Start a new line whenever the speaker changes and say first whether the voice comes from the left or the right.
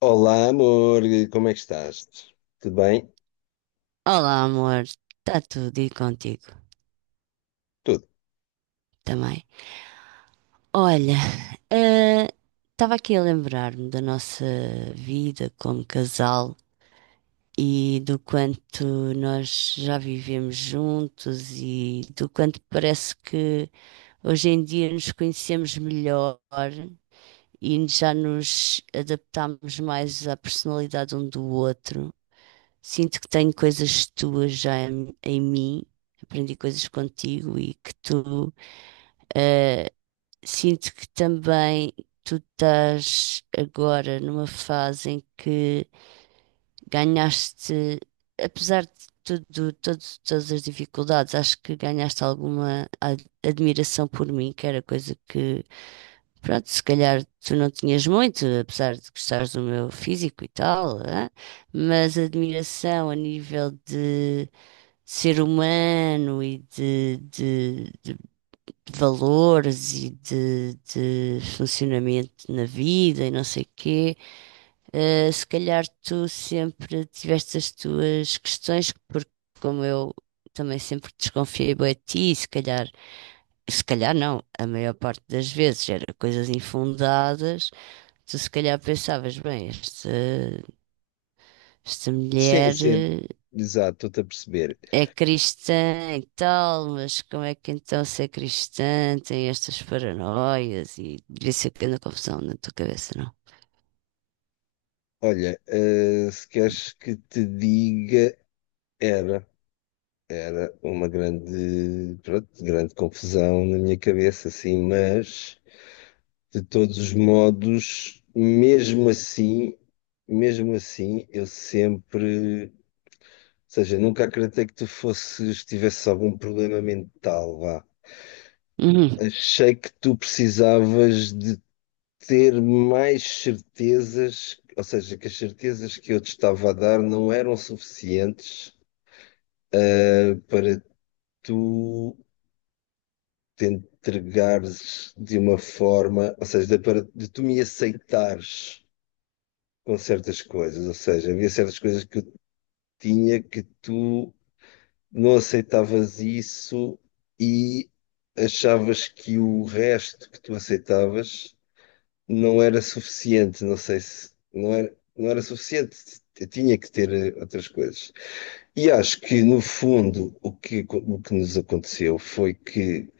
left: Olá, amor, como é que estás? Tudo bem?
right: Olá, amor. Está tudo e contigo
left: Tudo.
right: também. Olha, eh, estava aqui a lembrar-me da nossa vida como casal e do quanto nós já vivemos juntos e do quanto parece que hoje em dia nos conhecemos melhor e já nos adaptámos mais à personalidade um do outro. Sinto que tenho coisas tuas já em mim, aprendi coisas contigo e que tu. Ah, sinto que também tu estás agora numa fase em que ganhaste, apesar de tudo, todas as dificuldades, acho que ganhaste alguma admiração por mim, que era coisa que, pronto, se calhar tu não tinhas muito, apesar de gostares do meu físico e tal, hã? Mas admiração a nível de ser humano e de valores e de funcionamento na vida e não sei o quê, se calhar tu sempre tiveste as tuas questões, porque como eu também sempre desconfiei bem de ti, e se calhar, se calhar não, a maior parte das vezes era coisas infundadas, tu se calhar pensavas, bem, esta
left: Sim,
right: mulher.
left: sim, exato, estou-te a perceber.
right: É cristã e tal, mas como é que então se é cristã tem estas paranoias e isso aqui na confusão na tua cabeça, não?
left: Olha, se queres que te diga, era, era uma grande, pronto, grande confusão na minha cabeça, assim, mas de todos os modos, mesmo assim, ou seja, nunca acreditei que tivesses algum problema mental, vá.
right: Uhum.
left: Achei que tu precisavas de ter mais certezas, ou seja, que as certezas que eu te estava a dar não eram suficientes para tu te entregares de uma forma, ou seja, para de tu me aceitares com certas coisas, ou seja, havia certas coisas que eu tinha que tu não aceitavas isso e achavas que o resto que tu aceitavas não era suficiente, não sei se não era, não era suficiente, eu tinha que ter outras coisas. E acho que no fundo o que nos aconteceu foi que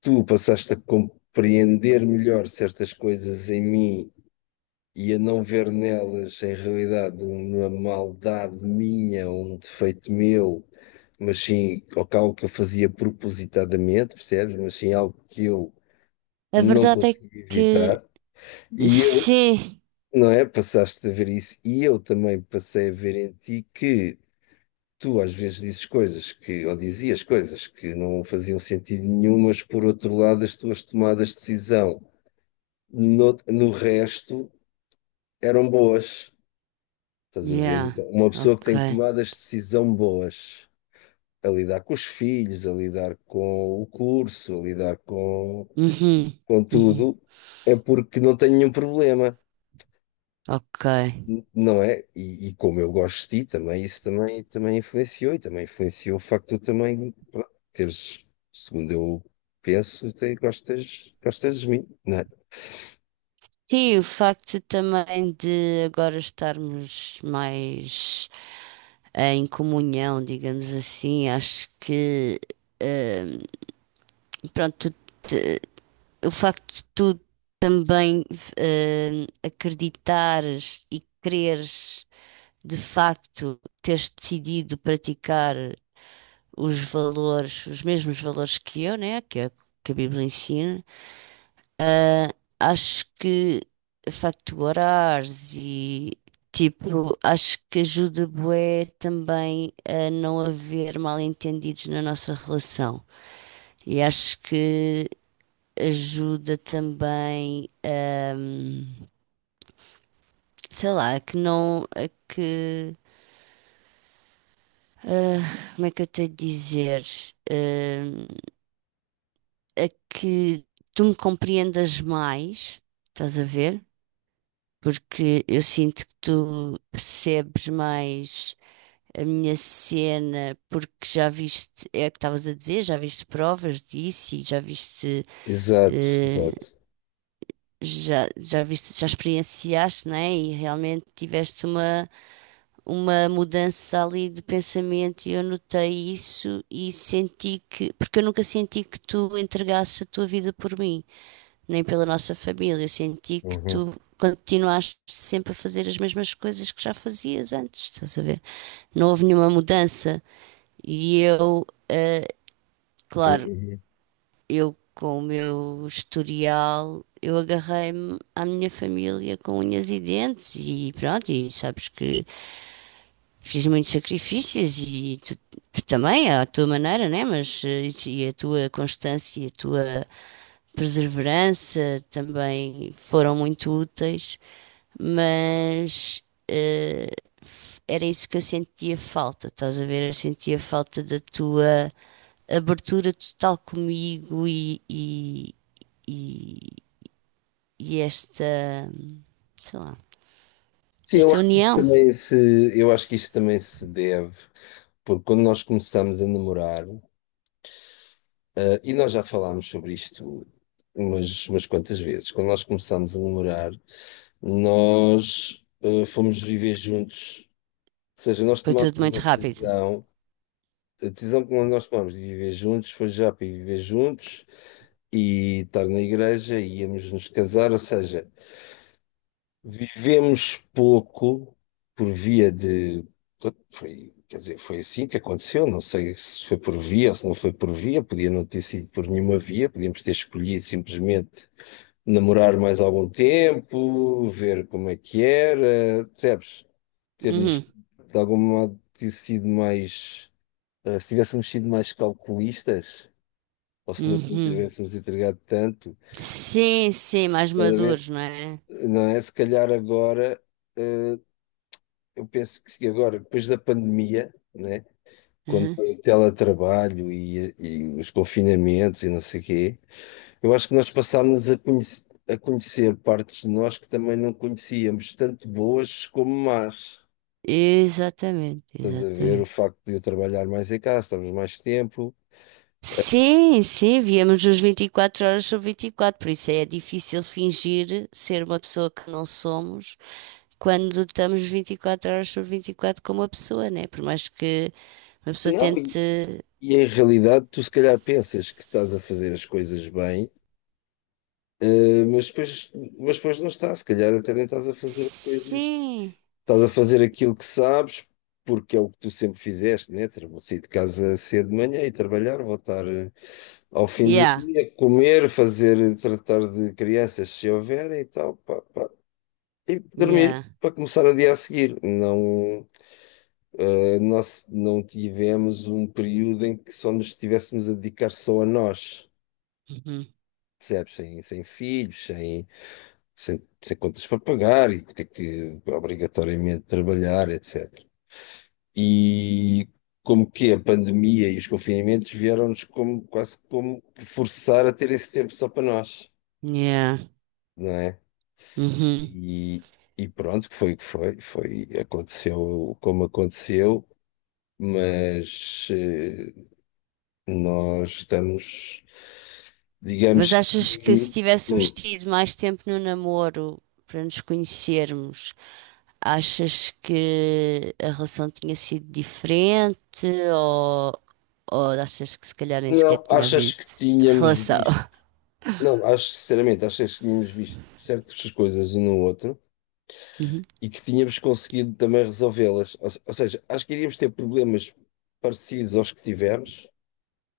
left: tu passaste a compreender melhor certas coisas em mim e a não ver nelas em realidade uma maldade minha, um defeito meu. Mas sim, ou que algo que eu fazia propositadamente, percebes? Mas sim, algo que eu
right: A
left: não
right: verdade é
left: conseguia
right: que
left: evitar. E eu
right: sim,
left: Não é? Passaste a ver isso e eu também passei a ver em ti que tu às vezes dizes coisas ou dizias coisas que não faziam sentido nenhum, mas por outro lado as tuas tomadas de decisão no resto eram boas. Estás a ver?
right: yeah,
left: Então, uma pessoa que
right: ok,
left: tem tomadas de decisão boas, a lidar com os filhos, a lidar com o curso,
right: uhum.
left: com
right: Uhum.
left: tudo, é porque não tem nenhum problema.
right: Ok.
left: Não é? E como eu gosto de ti também, também influenciou e também influenciou o facto de tu também pá, teres, segundo eu penso, gostas de mim, não é?
right: Sim, o facto também de agora estarmos mais em comunhão, digamos assim, acho que eh, pronto, o facto de tu também acreditares e quereres de facto teres decidido praticar os valores, os mesmos valores que eu, né, que a Bíblia ensina, ah, acho que o facto de orares e tipo, acho que ajuda bué também a não haver mal-entendidos na nossa relação. E acho que ajuda também, sei lá, a que não, a que, como é que eu tenho de dizer, Ahm, a que tu me compreendas mais, estás a ver? Porque eu sinto que tu percebes mais a minha cena, porque já viste, é o que estavas a dizer, já viste provas disso e já viste
left: Exato,
right: eh,
left: exato.
right: já viste, já experienciaste, né? E realmente tiveste uma mudança ali de pensamento e eu notei isso e senti que, porque eu nunca senti que tu entregasses a tua vida por mim, nem pela nossa família. Eu senti que
left: Uhum,
right: tu continuaste sempre a fazer as mesmas coisas que já fazias antes, estás a ver? Não houve nenhuma mudança. E eu, claro,
left: uhum.
right: eu com o meu historial, eu agarrei-me à minha família com unhas e dentes e pronto, e sabes que fiz muitos sacrifícios e tu também, à tua maneira, né? Mas e a tua constância e a tua perseverança também foram muito úteis, mas era isso que eu sentia falta, estás a ver? Eu sentia falta da tua abertura total comigo e, e esta, sei lá,
left: Sim,
right: esta união.
left: eu acho que isso também se deve, porque quando nós começamos a namorar, e nós já falámos sobre isto umas quantas vezes, quando nós começámos a namorar, nós fomos viver juntos. Ou seja, nós
right: Foi
left: tomamos
right: tudo muito
left: uma
right: rápido.
left: decisão, a decisão que nós tomamos de viver juntos foi já para viver juntos e estar na igreja e íamos nos casar, ou seja, vivemos pouco por via de. Foi, quer dizer, foi assim que aconteceu, não sei se foi por via ou se não foi por via, podia não ter sido por nenhuma via, podíamos ter escolhido simplesmente namorar mais algum tempo, ver como é que era, percebes? Ter-nos
right: Uhum,
left: de algum modo ter sido mais. Se tivéssemos sido mais calculistas, ou se não
right: uhum.
left: tivéssemos entregado tanto,
right: Sim, sim, mais
left: estás a ver?
right: maduros, não é?
left: Não é? Se calhar agora, eh, eu penso que se agora, depois da pandemia, né? Quando
right: Uhum.
left: foi o teletrabalho e os confinamentos e não sei o quê, eu acho que nós passámos a conhecer partes de nós que também não conhecíamos, tanto boas como más.
right: Exatamente,
left: Estás a ver
right: exatamente.
left: o facto de eu trabalhar mais em casa, estamos mais tempo.
right: Sim, sim, víamos os 24 horas sobre 24, por isso é difícil fingir ser uma pessoa que não somos quando estamos 24 horas sobre 24 com uma pessoa, né? Por mais que uma pessoa
left: Não.
right: tente.
left: E em realidade, tu se calhar pensas que estás a fazer as coisas bem, eh, mas depois, mas depois não estás. Se calhar até nem estás a fazer coisas.
right: Sim,
left: Estás a fazer aquilo que sabes, porque é o que tu sempre fizeste, né? Sair de casa cedo de manhã e trabalhar, voltar ao fim do
right: yeah,
left: dia, comer, fazer, tratar de crianças se houverem e tal, pá, pá. E dormir.
right: yeah,
left: Para começar o dia a seguir, não, nós não tivemos um período em que só nos estivéssemos a dedicar só a nós.
right: uhum.
left: Percebes? Sem filhos, sem contas para pagar e ter que obrigatoriamente trabalhar, etc. E como que a pandemia e os confinamentos vieram-nos como, quase como que forçar a ter esse tempo só para nós,
right: Yeah,
left: não é?
right: uhum.
left: E, e pronto, que foi o que foi, foi, aconteceu como aconteceu, mas nós estamos,
right: Mas
left: digamos
right: achas que se
left: que.
right: tivéssemos
left: Hum,
right: tido mais tempo no namoro para nos conhecermos? Achas que a relação tinha sido diferente ou, ou, achas que se calhar nem sequer
left: não,
right: tinha
left: achas
right: havido
left: que tínhamos
right: relação?
left: visto. Não, acho que, sinceramente, acho que tínhamos visto certas coisas um no outro
right: Uhum,
left: e que tínhamos conseguido também resolvê-las. Ou, se- ou seja, acho que iríamos ter problemas parecidos aos que tivemos,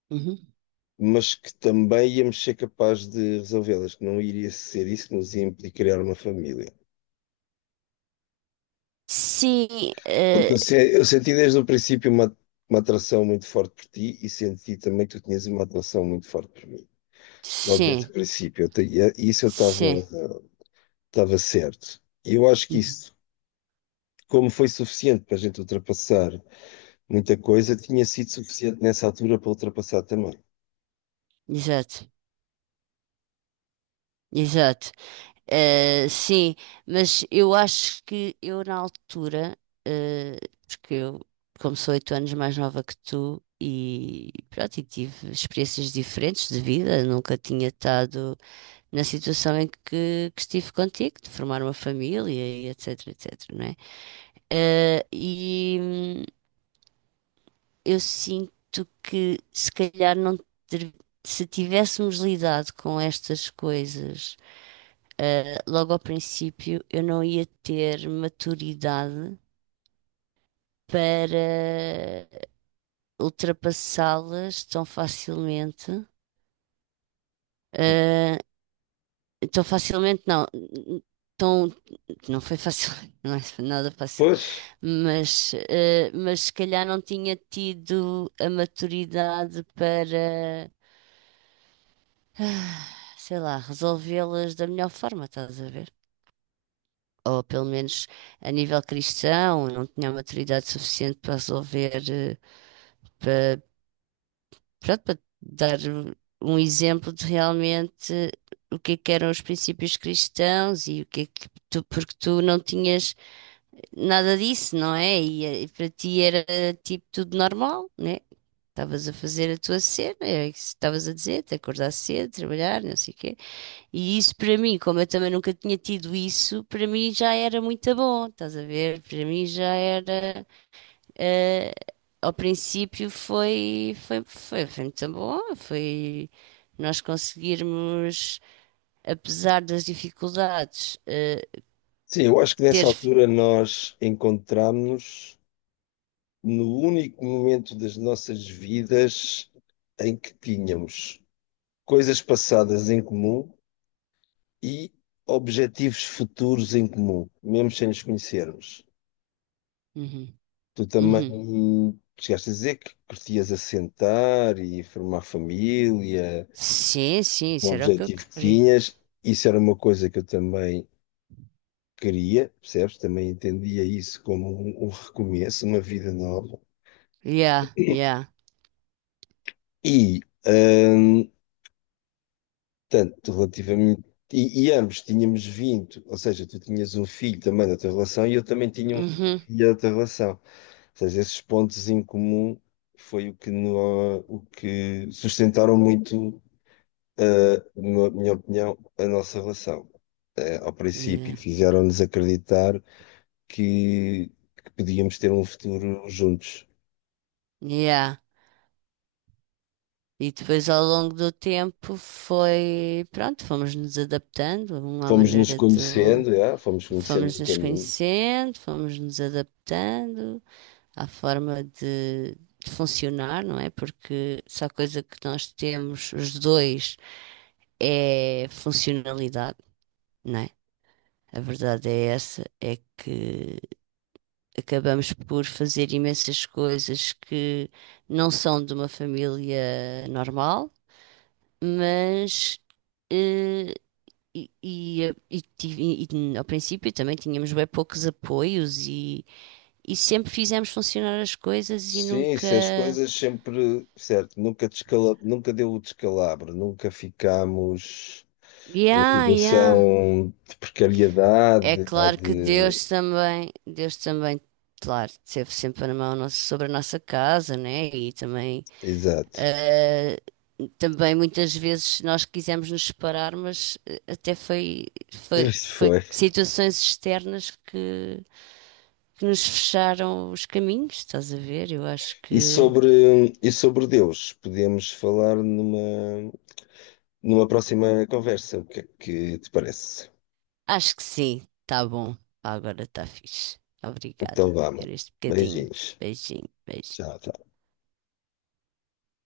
right: uhum.
left: mas que também íamos ser capazes de resolvê-las, que não iria ser isso que nos ia implicar criar uma família.
right: Sim,
left: Porque
right: eh,
left: eu, se- eu senti desde o princípio uma atração muito forte por ti e senti também que tu tinhas uma atração muito forte por mim. Logo desde
right: sim,
left: o princípio, e isso eu
right: sim.
left: estava estava certo. E eu acho que
right: Uhum.
left: isso como foi suficiente para a gente ultrapassar muita coisa, tinha sido suficiente nessa altura para ultrapassar também.
right: Exato, exato. Sim, mas eu acho que eu na altura, eh, porque eu, como sou 8 anos mais nova que tu, e pronto, e tive experiências diferentes de vida, nunca tinha estado, na situação em que estive contigo, de formar uma família e etc, etc, não é? E eu sinto que se calhar não ter- se tivéssemos lidado com estas coisas logo ao princípio, eu não ia ter maturidade para ultrapassá-las tão facilmente. eh, Estou facilmente, não. Tão, não foi fácil, não é nada fácil.
left: Pois,
right: Mas se calhar não tinha tido a maturidade para, sei lá, resolvê-las da melhor forma, estás a ver? Ou pelo menos a nível cristão, não tinha a maturidade suficiente para resolver, para, pronto, para dar um exemplo de realmente o que é que eram os princípios cristãos e o que é que tu, porque tu não tinhas, nada disso, não é? E, para ti era tipo tudo normal, né? Estavas a fazer a tua cena, é isso que estavas a dizer, te acordar cedo, trabalhar, não sei o quê. E isso para mim, como eu também nunca tinha tido isso, para mim já era muito bom, estás a ver? Para mim já era. eh, ao princípio foi, muito bom, foi nós conseguirmos, apesar das dificuldades,
left: sim, eu acho que nessa
right: ter.
left: altura nós encontramos-nos no único momento das nossas vidas em que tínhamos coisas passadas em comum e objetivos futuros em comum, mesmo sem nos conhecermos.
right: Uhum,
left: Tu
right: uhum.
left: também chegaste a dizer que curtias assentar e formar família,
right: Sim, sim,
left: o
right: será que eu
left: objetivo que
right: queria?
left: tinhas, isso era uma coisa que eu também queria, percebes? Também entendia isso como um recomeço, uma vida nova.
right: Yeah, yeah.
left: E, hum, tanto relativamente. E ambos tínhamos vindo, ou seja, tu tinhas um filho também da tua relação e eu também tinha um
right: Uhum.
left: filho da tua relação. Ou seja, esses pontos em comum foi o que, no, o que sustentaram muito, na minha opinião, a nossa relação. Eh, ao princípio,
right: Yeah,
left: fizeram-nos acreditar que podíamos ter um futuro juntos.
right: yeah. E depois ao longo do tempo foi, pronto, fomos nos adaptando, uma
left: Fomos nos
right: maneira de
left: conhecendo, já, fomos conhecendo
right: fomos
left: no
right: nos
left: caminho.
right: conhecendo, fomos nos adaptando à forma de funcionar, não é? Porque só a coisa que nós temos os dois é funcionalidade, não é? A verdade é essa, é que acabamos por fazer imensas coisas que não são de uma família normal, mas eh, e, e, e tive- e ao princípio também tínhamos bem poucos apoios e sempre fizemos funcionar as coisas e
left: Sim,
right: nunca.
left: se as coisas sempre, certo, nunca, descala, nunca deu o descalabro, nunca ficámos numa
right: Yeah, yeah.
left: situação de
right: É
left: precariedade ou
right: claro que
left: de.
right: Deus também, claro, esteve sempre na mão nossa- sobre a nossa casa, né? E também.
left: Exato.
right: Ah, também muitas vezes nós quisemos nos separar, mas até foi,
left: Isso foi.
right: situações externas que nos fecharam os caminhos, estás a ver? Eu acho que
left: E sobre Deus, podemos falar numa próxima conversa. O que é que te parece?
right: acho que sim, tá bom. Agora tá fixe.
left: Então
right: Obrigada
left: vá,
right: por
left: mano.
right: este bocadinho.
left: Beijinhos.
right: Beijinho, beijinho.
left: Tchau, tchau.